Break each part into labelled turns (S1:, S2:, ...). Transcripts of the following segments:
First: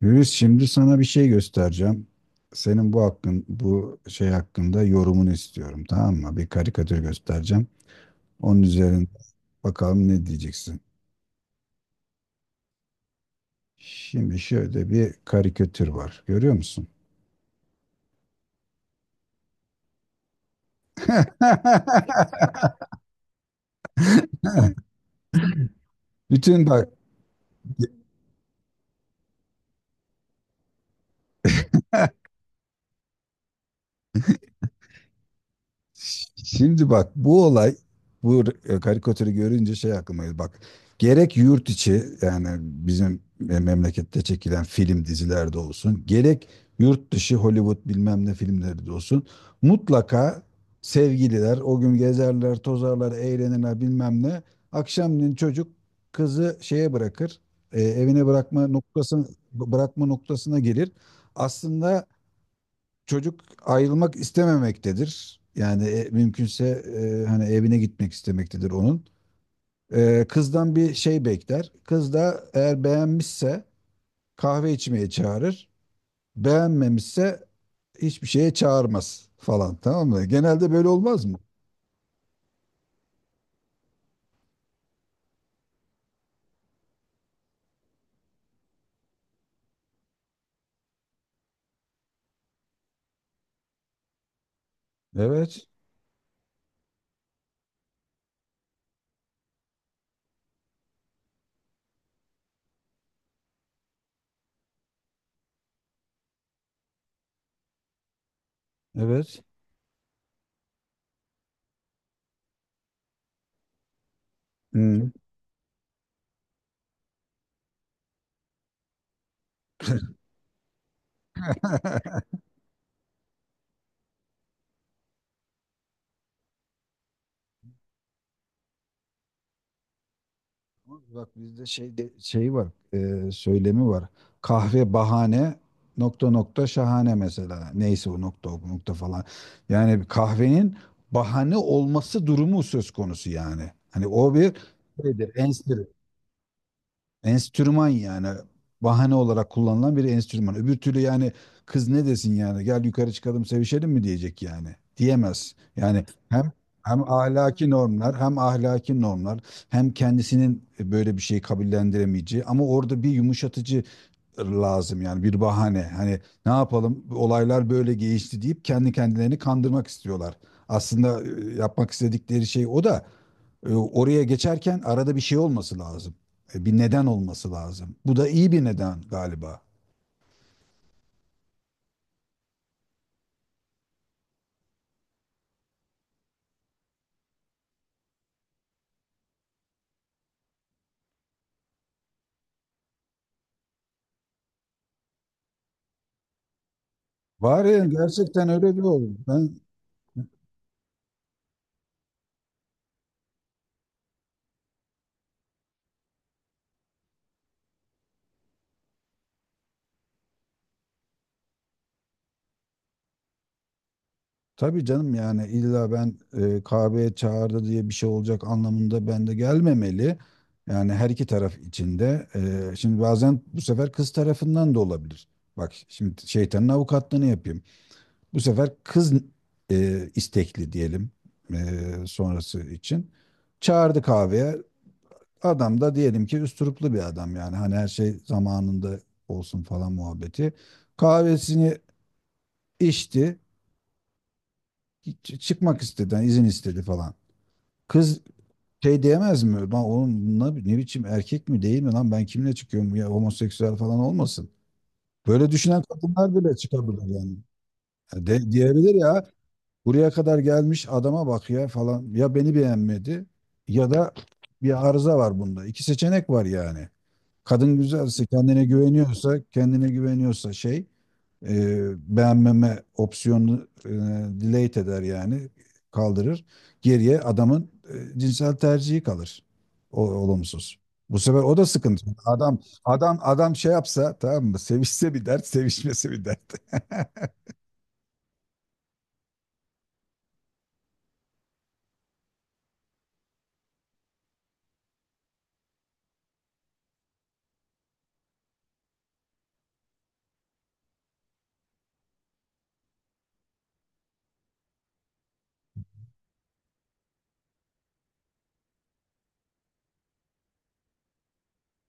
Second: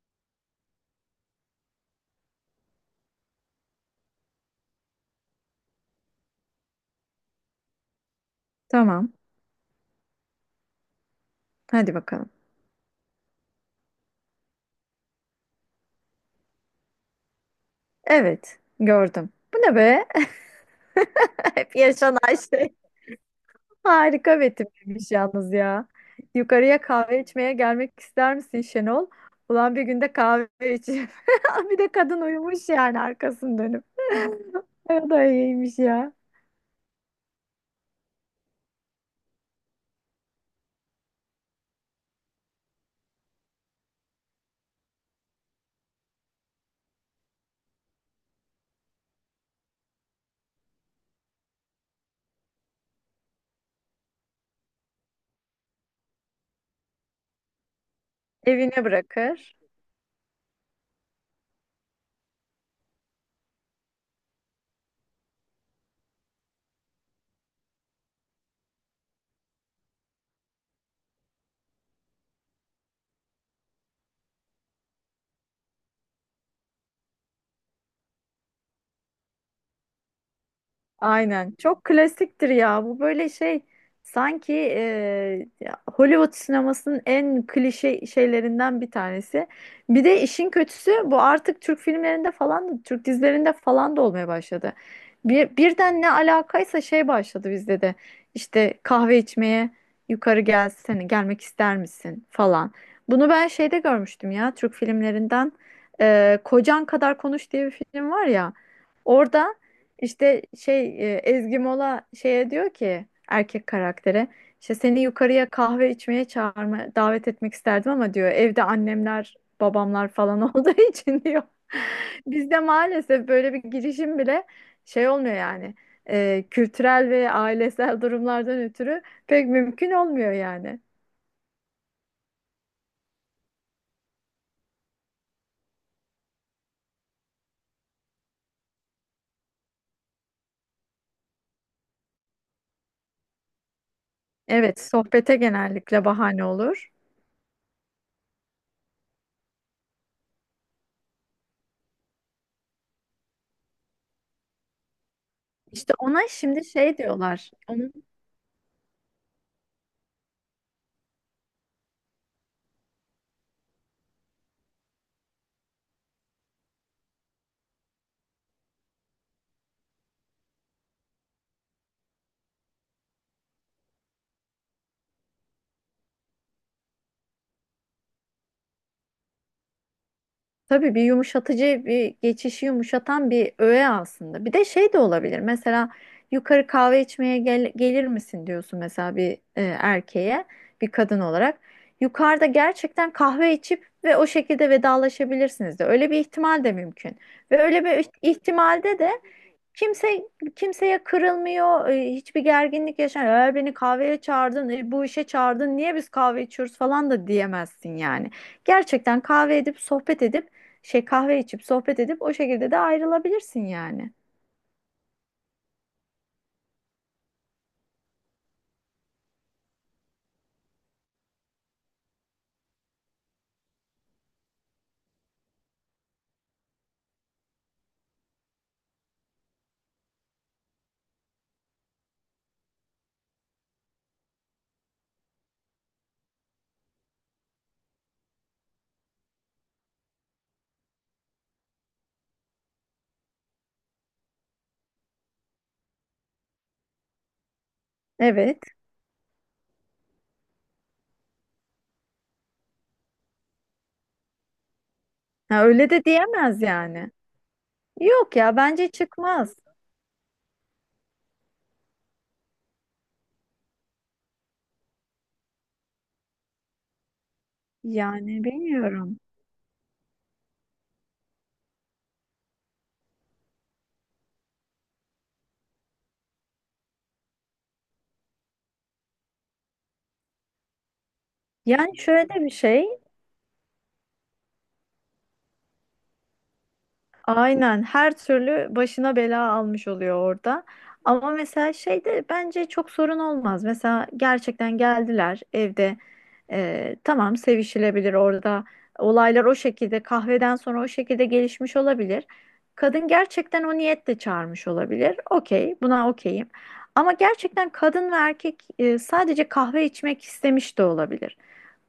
S1: Yürüs şimdi sana bir şey göstereceğim. Senin bu hakkın, bu şey hakkında yorumunu istiyorum, tamam mı? Bir karikatür göstereceğim. Onun üzerinde
S2: Tamam.
S1: bakalım ne diyeceksin.
S2: Hadi bakalım.
S1: Şimdi şöyle bir karikatür var. Görüyor musun?
S2: Evet. Gördüm. Bu ne be? Hep yaşanan şey. Harika betimlemiş yalnız ya.
S1: Bütün
S2: Yukarıya
S1: bak.
S2: kahve içmeye gelmek ister misin Şenol? Ulan bir günde kahve içeyim. Bir de kadın uyumuş yani arkasını dönüp. O da iyiymiş ya.
S1: Şimdi bak, bu olay, bu karikatürü görünce şey aklıma geldi. Bak, gerek yurt içi, yani bizim memlekette çekilen film dizilerde olsun, gerek yurt dışı Hollywood bilmem ne filmleri de olsun, mutlaka sevgililer o gün gezerler, tozarlar, eğlenirler bilmem ne. Akşamleyin çocuk kızı şeye bırakır, evine bırakma
S2: Evine
S1: noktasına,
S2: bırakır.
S1: bırakma noktasına gelir. Aslında çocuk ayrılmak istememektedir. Yani mümkünse hani evine gitmek istemektedir onun. Kızdan bir şey bekler. Kız da eğer beğenmişse kahve içmeye çağırır. Beğenmemişse hiçbir şeye çağırmaz falan, tamam mı? Genelde böyle olmaz mı?
S2: Aynen. Çok klasiktir ya. Bu böyle şey sanki Hollywood sinemasının en klişe şeylerinden bir tanesi. Bir de işin kötüsü bu artık Türk filmlerinde falan da Türk dizilerinde falan da olmaya başladı. Bir,
S1: Evet,
S2: birden ne alakaysa şey başladı bizde de. İşte kahve içmeye yukarı gelsene gelmek ister misin falan. Bunu ben şeyde görmüştüm ya Türk filmlerinden. Kocan Kadar Konuş diye bir film var ya.
S1: evet.
S2: Orada işte şey Ezgi Mola şeye diyor ki erkek karaktere işte seni
S1: Hmm.
S2: yukarıya kahve içmeye çağırma davet etmek isterdim ama diyor evde annemler babamlar falan olduğu için diyor. Bizde maalesef böyle bir girişim bile şey olmuyor yani. Kültürel ve ailesel durumlardan ötürü pek mümkün olmuyor yani.
S1: Bak, bizde şey de, şey var, söylemi var. Kahve bahane, nokta nokta şahane mesela. Neyse, o nokta o nokta falan. Yani bir kahvenin bahane olması durumu söz konusu yani. Hani o bir
S2: Evet,
S1: şeydir,
S2: sohbete
S1: enstitü.
S2: genellikle bahane olur.
S1: Enstrüman yani, bahane olarak kullanılan bir enstrüman. Öbür türlü yani kız ne desin, yani gel yukarı çıkalım sevişelim mi diyecek yani. Diyemez.
S2: İşte
S1: Yani
S2: ona
S1: hem
S2: şimdi şey
S1: hem
S2: diyorlar.
S1: ahlaki
S2: Onun.
S1: normlar, hem kendisinin böyle bir şeyi kabullendiremeyeceği, ama orada bir yumuşatıcı lazım, yani bir bahane. Hani ne yapalım, olaylar böyle gelişti deyip kendi kendilerini kandırmak istiyorlar. Aslında yapmak istedikleri şey o da, oraya geçerken arada bir şey olması lazım. Bir neden olması lazım. Bu da iyi bir neden galiba.
S2: Tabii bir yumuşatıcı bir geçişi yumuşatan bir öğe aslında. Bir de şey de olabilir. Mesela yukarı kahve içmeye gelir misin diyorsun mesela bir erkeğe bir kadın olarak. Yukarıda gerçekten kahve içip ve o şekilde vedalaşabilirsiniz de. Öyle bir ihtimal de mümkün. Ve
S1: Var ya,
S2: öyle bir
S1: gerçekten öyle bir
S2: ihtimalde de
S1: oldu. Ben,
S2: kimse kimseye kırılmıyor, hiçbir gerginlik yaşanmıyor. Eğer beni kahveye çağırdın, bu işe çağırdın, niye biz kahve içiyoruz falan da diyemezsin yani. Gerçekten kahve edip sohbet edip şey kahve içip sohbet edip o şekilde de ayrılabilirsin yani.
S1: tabii canım, yani illa ben kahveye çağırdı diye bir şey olacak anlamında ben de gelmemeli. Yani her iki taraf içinde. Şimdi bazen bu sefer kız tarafından da olabilir. Bak şimdi şeytanın avukatlığını yapayım. Bu sefer kız istekli diyelim, sonrası için. Çağırdı kahveye. Adam da diyelim ki üsturuplu bir adam, yani hani her şey zamanında olsun falan muhabbeti. Kahvesini içti, çıkmak istedi, yani izin istedi falan. Kız
S2: Evet.
S1: şey diyemez mi? Lan oğlum, ne biçim erkek mi değil mi, lan ben kimle çıkıyorum, ya homoseksüel falan olmasın. Böyle
S2: Ha,
S1: düşünen
S2: öyle de
S1: kadınlar bile
S2: diyemez
S1: çıkabilir
S2: yani.
S1: yani. Ya
S2: Yok ya bence
S1: Diyebilir ya,
S2: çıkmaz.
S1: buraya kadar gelmiş adama bak ya falan, ya beni beğenmedi, ya da bir arıza var bunda. İki seçenek var yani. Kadın güzelse,
S2: Yani
S1: kendine
S2: bilmiyorum.
S1: güveniyorsa, kendine güveniyorsa şey, e, beğenmeme opsiyonunu delete eder yani, kaldırır. Geriye adamın cinsel tercihi kalır. O, olumsuz. Bu sefer o da
S2: Yani
S1: sıkıntı.
S2: şöyle bir
S1: Adam
S2: şey.
S1: adam adam şey yapsa tamam mı? Sevişse bir dert, sevişmesi bir dert.
S2: Aynen her türlü başına bela almış oluyor orada. Ama mesela şeyde bence çok sorun olmaz. Mesela gerçekten geldiler evde. Tamam sevişilebilir orada. Olaylar o şekilde kahveden sonra o şekilde gelişmiş olabilir. Kadın gerçekten o niyetle çağırmış olabilir. Okey, buna okeyim. Ama gerçekten kadın ve erkek sadece kahve içmek istemiş de olabilir.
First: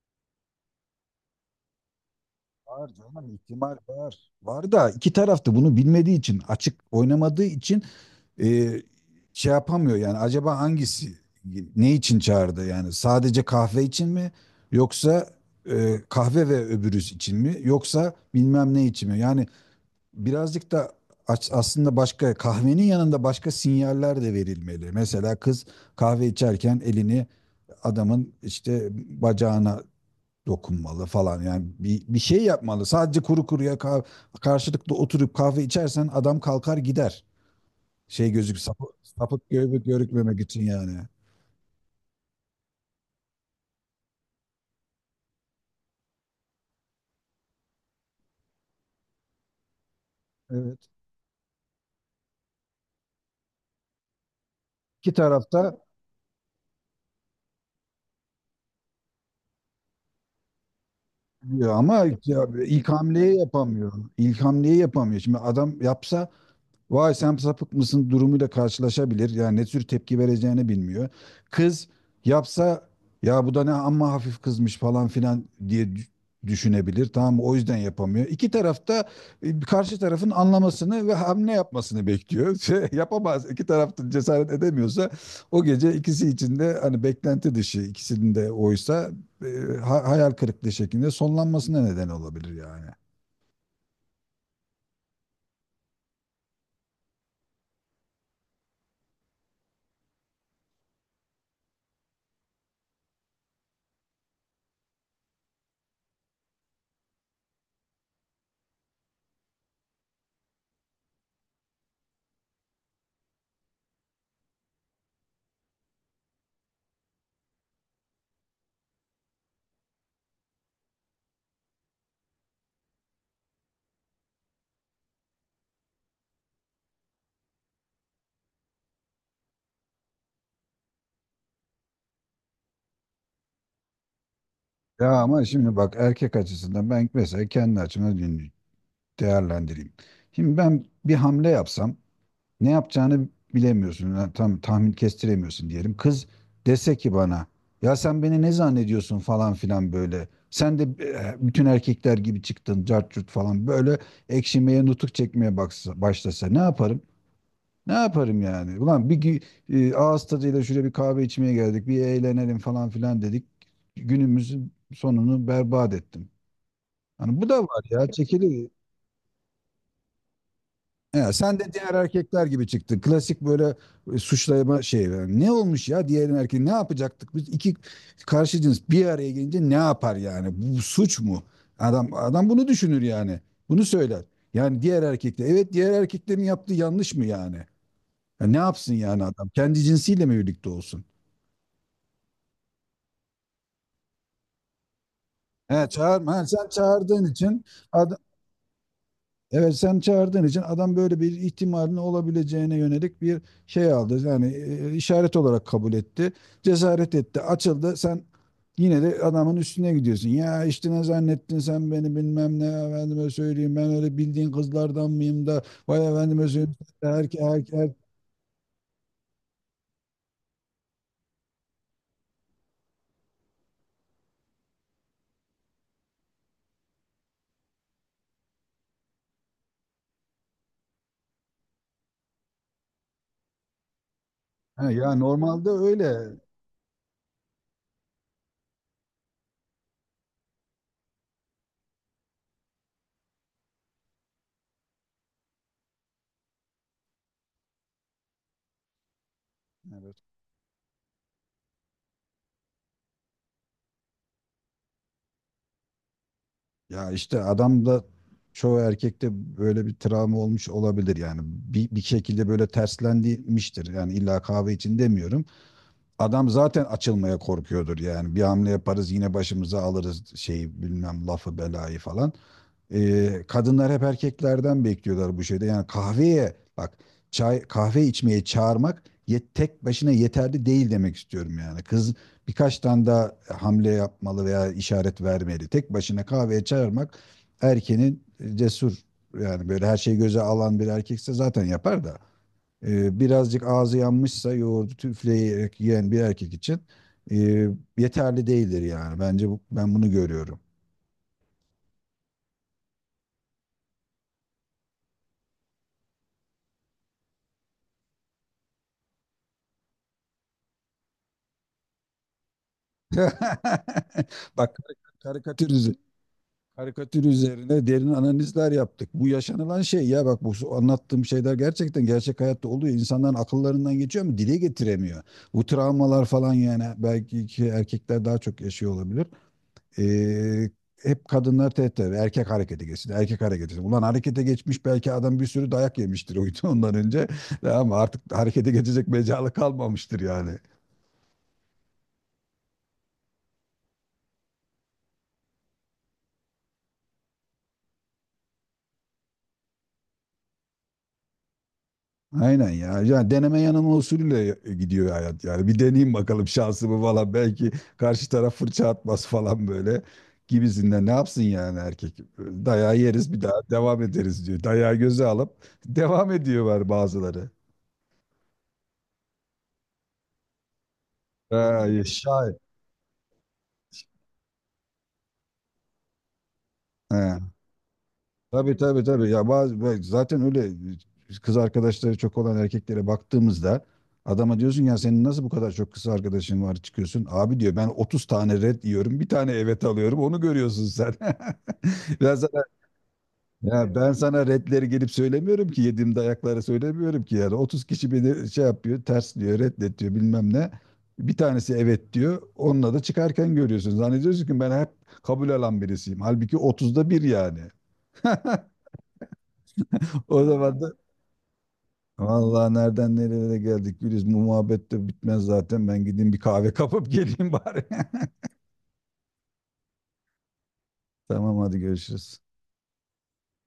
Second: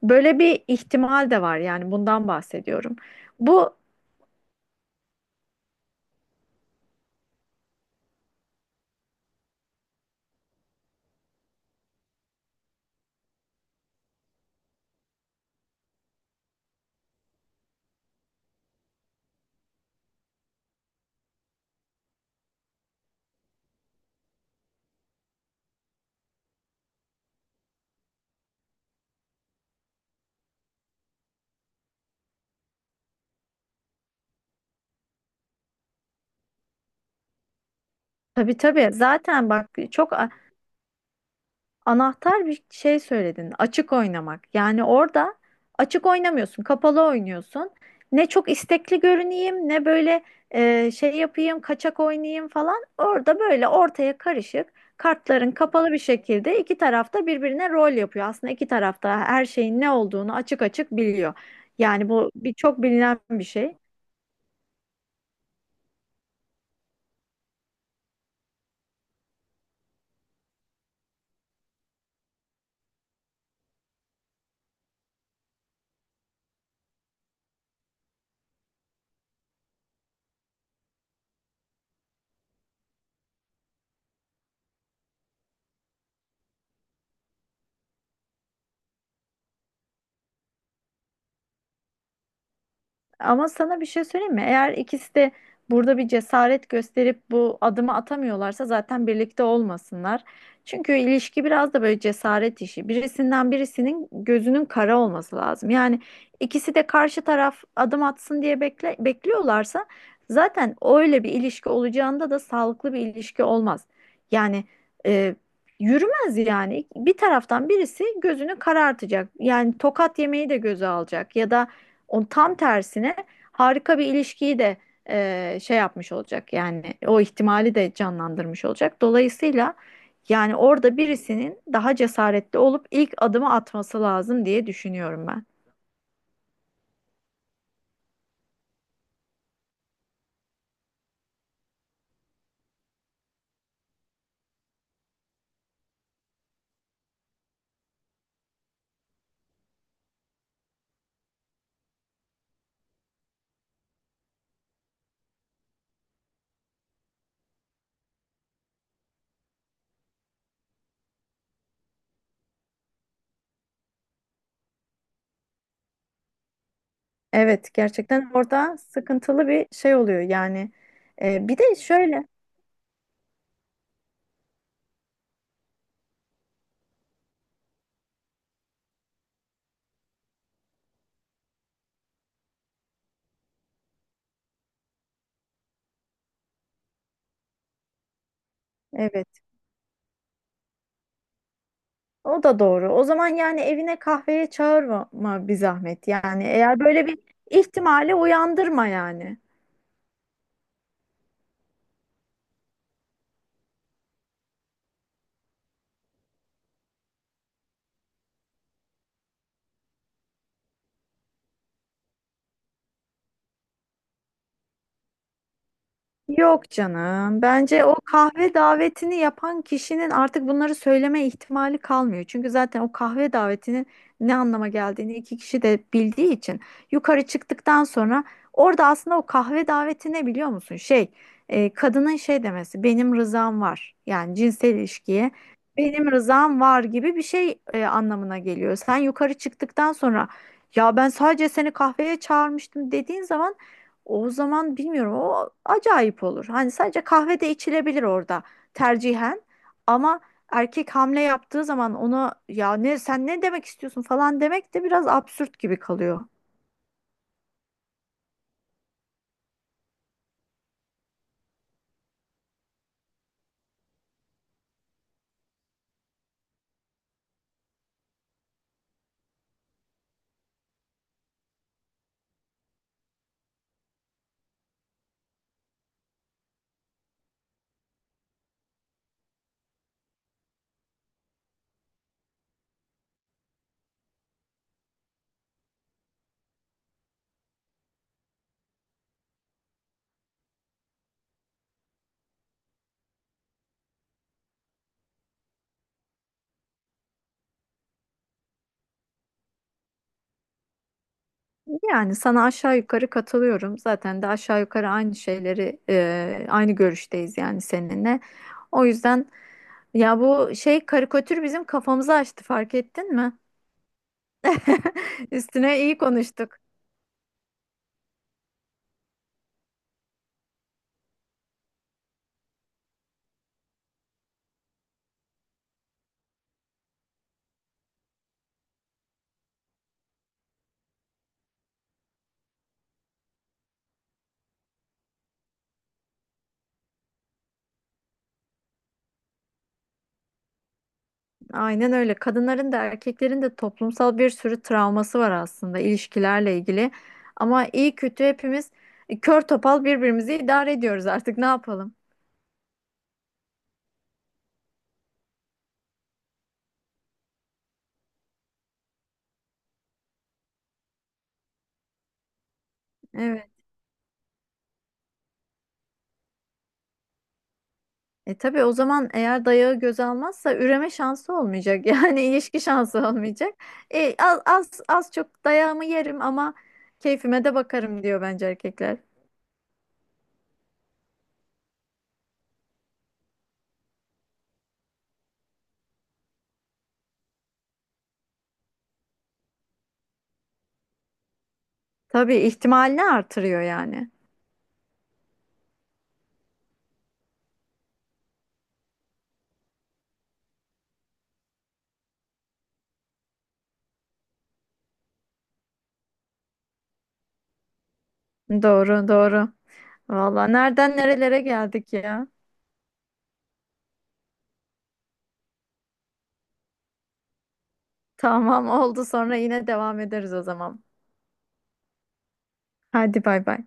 S2: Böyle bir ihtimal de var yani bundan
S1: Var
S2: bahsediyorum.
S1: canım, ihtimal
S2: Bu.
S1: var. Var da iki tarafta bunu bilmediği için, açık oynamadığı için e, şey yapamıyor, yani acaba hangisi ne için çağırdı, yani sadece kahve için mi, yoksa kahve ve öbürüz için mi, yoksa bilmem ne için mi yani. Birazcık da aslında başka, kahvenin yanında başka sinyaller de verilmeli. Mesela kız kahve içerken elini adamın işte bacağına dokunmalı falan. Yani bir şey yapmalı. Sadece kuru kuruya karşılıklı oturup kahve içersen adam kalkar gider. Şey
S2: Tabii
S1: gözük,
S2: tabii.
S1: sapık
S2: Zaten bak çok a-
S1: görükmemek için yani.
S2: anahtar bir şey söyledin. Açık oynamak. Yani orada açık oynamıyorsun, kapalı oynuyorsun. Ne çok istekli görüneyim, ne böyle
S1: Evet.
S2: şey yapayım, kaçak oynayayım falan. Orada böyle ortaya karışık,
S1: İki
S2: kartların
S1: tarafta
S2: kapalı bir şekilde iki tarafta birbirine rol yapıyor. Aslında iki tarafta her şeyin ne olduğunu açık açık biliyor.
S1: diyor ama
S2: Yani bu
S1: ya,
S2: bir çok
S1: ilk
S2: bilinen
S1: hamleyi
S2: bir şey.
S1: yapamıyor. İlk hamleyi yapamıyor. Şimdi adam yapsa, vay sen sapık mısın durumuyla karşılaşabilir. Yani ne tür tepki vereceğini bilmiyor. Kız yapsa ya bu da ne, amma hafif kızmış falan filan diye düşünebilir. Tamam mı? O yüzden yapamıyor. İki tarafta karşı tarafın anlamasını ve hamle yapmasını bekliyor. Şey, yapamaz. İki tarafta cesaret edemiyorsa, o gece ikisi içinde hani beklenti dışı, ikisinin de oysa hayal kırıklığı şeklinde sonlanmasına neden olabilir yani.
S2: Ama sana bir şey söyleyeyim mi? Eğer ikisi de burada bir cesaret gösterip bu adımı atamıyorlarsa zaten birlikte olmasınlar. Çünkü ilişki biraz da böyle cesaret işi. Birisinden birisinin gözünün kara olması lazım. Yani ikisi de karşı taraf adım atsın diye bekliyorlarsa zaten öyle bir ilişki olacağında da sağlıklı bir ilişki olmaz. Yani e, yürümez yani. Bir taraftan birisi gözünü karartacak. Yani tokat yemeyi de göze alacak ya da o tam tersine harika bir ilişkiyi de şey yapmış olacak yani o ihtimali de canlandırmış olacak. Dolayısıyla yani orada birisinin daha cesaretli olup ilk adımı atması lazım diye
S1: Ya
S2: düşünüyorum
S1: ama
S2: ben.
S1: şimdi bak erkek açısından, ben mesela kendi açımdan dinliyorum, değerlendireyim. Şimdi ben bir hamle yapsam ne yapacağını bilemiyorsun. Yani tam tahmin kestiremiyorsun diyelim. Kız dese ki bana, ya sen beni ne zannediyorsun falan filan böyle. Sen de bütün erkekler gibi çıktın cart curt falan böyle, ekşimeye, nutuk çekmeye baksa, başlasa ne yaparım? Ne yaparım yani? Ulan bir gü- e, Ağız tadıyla şuraya bir kahve içmeye geldik, bir eğlenelim falan filan dedik. Günümüzün sonunu berbat ettim. Hani bu da
S2: Evet,
S1: var ya,
S2: gerçekten
S1: çekilir.
S2: orada sıkıntılı bir şey oluyor yani.
S1: He, sen
S2: Bir de
S1: de diğer
S2: şöyle,
S1: erkekler gibi çıktın. Klasik böyle suçlama şey. Yani ne olmuş ya, diğer erkek ne yapacaktık? Biz iki karşı cins bir araya gelince ne yapar yani? Bu suç mu? Adam bunu düşünür yani. Bunu söyler. Yani diğer erkekler. Evet, diğer erkeklerin yaptığı yanlış mı yani? Ya ne yapsın yani
S2: evet,
S1: adam? Kendi cinsiyle mi birlikte olsun?
S2: o da doğru. O zaman yani evine kahveye çağırma bir
S1: He,
S2: zahmet
S1: çağırma.
S2: yani
S1: He, sen
S2: eğer böyle bir
S1: çağırdığın için
S2: ihtimali
S1: adam
S2: uyandırma yani.
S1: evet, sen çağırdığın için adam böyle bir ihtimalin olabileceğine yönelik bir şey aldı. Yani işaret olarak kabul etti. Cesaret etti. Açıldı. Sen yine de adamın üstüne gidiyorsun. Ya işte ne zannettin sen beni, bilmem ne efendime söyleyeyim. Ben öyle bildiğin kızlardan mıyım da vay efendime
S2: Yok
S1: söyleyeyim. Erkek
S2: canım. Bence o
S1: erkek.
S2: kahve davetini yapan kişinin artık bunları söyleme ihtimali kalmıyor. Çünkü zaten o kahve davetinin ne anlama geldiğini iki kişi de bildiği için yukarı çıktıktan sonra orada aslında o kahve daveti ne biliyor musun? Şey, kadının şey demesi benim rızam var. Yani cinsel
S1: Ya
S2: ilişkiye
S1: normalde
S2: benim
S1: öyle.
S2: rızam var gibi bir şey anlamına geliyor. Sen yukarı çıktıktan sonra ya ben sadece seni kahveye çağırmıştım dediğin zaman o zaman bilmiyorum o acayip olur. Hani sadece kahve de içilebilir orada tercihen. Ama
S1: Evet.
S2: erkek hamle yaptığı zaman ona ya ne sen ne demek istiyorsun falan demek de biraz absürt gibi kalıyor.
S1: Ya işte adam da çoğu erkekte böyle bir travma olmuş olabilir yani. Bir şekilde böyle terslendirilmiştir. Yani illa kahve için demiyorum. Adam zaten açılmaya korkuyordur yani. Bir hamle yaparız yine başımıza alırız şeyi, bilmem lafı, belayı falan. Kadınlar hep erkeklerden bekliyorlar bu şeyde. Yani kahveye bak, çay kahve içmeye çağırmak tek başına yeterli değil demek istiyorum yani. Kız birkaç tane daha hamle yapmalı veya işaret vermeli. Tek başına kahveye çağırmak erkeğin cesur, yani böyle her şeyi göze alan bir erkekse zaten yapar da. Birazcık ağzı yanmışsa yoğurdu üfleyerek yiyen bir erkek için e, yeterli değildir yani. Bence bu, ben bunu görüyorum.
S2: Yani sana aşağı yukarı katılıyorum. Zaten de aşağı yukarı aynı şeyleri aynı görüşteyiz yani seninle. O yüzden ya bu şey karikatür bizim kafamızı açtı fark ettin mi?
S1: Bak
S2: Üstüne iyi konuştuk.
S1: karikatür üzerine derin analizler yaptık. Bu yaşanılan şey ya, bak bu anlattığım şeyler gerçekten gerçek hayatta oluyor. İnsanların akıllarından geçiyor ama dile getiremiyor. Bu travmalar falan yani belki ki erkekler daha çok yaşıyor olabilir. Ee, Hep kadınlar tehdit eder. Erkek harekete geçsin, erkek harekete geçsin. Ulan harekete geçmiş belki adam, bir sürü dayak yemiştir uydu ondan önce. Ama artık harekete geçecek mecalı kalmamıştır yani.
S2: Aynen öyle. Kadınların da erkeklerin de toplumsal bir sürü travması var aslında ilişkilerle ilgili. Ama iyi kötü hepimiz kör topal birbirimizi idare ediyoruz artık ne yapalım?
S1: Aynen ya. Yani deneme yanılma usulüyle gidiyor hayat yani. Bir deneyeyim bakalım şansımı falan. Belki karşı taraf fırça atmaz falan böyle gibisinden. Ne yapsın yani erkek? Dayağı yeriz bir
S2: Evet.
S1: daha devam ederiz diyor. Dayağı göze alıp devam ediyorlar bazıları.
S2: E tabii o zaman eğer dayağı göze almazsa üreme şansı olmayacak.
S1: Ha,
S2: Yani
S1: şahit.
S2: ilişki şansı olmayacak. E, az çok dayağımı yerim ama keyfime de bakarım diyor bence
S1: Tabii
S2: erkekler.
S1: tabii tabii. Ya bazı, ve zaten öyle kız arkadaşları çok olan erkeklere baktığımızda, adama diyorsun ya senin nasıl bu kadar çok kız arkadaşın var çıkıyorsun. Abi diyor ben 30 tane red yiyorum. Bir tane evet alıyorum. Onu görüyorsun sen. Ben
S2: Tabii
S1: sana,
S2: ihtimalini artırıyor
S1: Ya
S2: yani.
S1: ben sana redleri gelip söylemiyorum ki, yediğim dayakları söylemiyorum ki, yani 30 kişi beni şey yapıyor, ters diyor, reddet diyor bilmem ne. Bir tanesi evet diyor. Onunla da çıkarken görüyorsun. Zannediyorsun ki ben hep kabul alan birisiyim. Halbuki 30'da bir yani.
S2: Doğru, doğru.
S1: O
S2: Vallahi
S1: zaman da,
S2: nereden nerelere geldik ya.
S1: vallahi nereden nerelere geldik Güliz. Bu muhabbet de bitmez zaten. Ben gideyim bir kahve kapıp geleyim bari.
S2: Tamam oldu sonra yine devam ederiz o zaman.
S1: Tamam hadi görüşürüz.
S2: Hadi bay bay.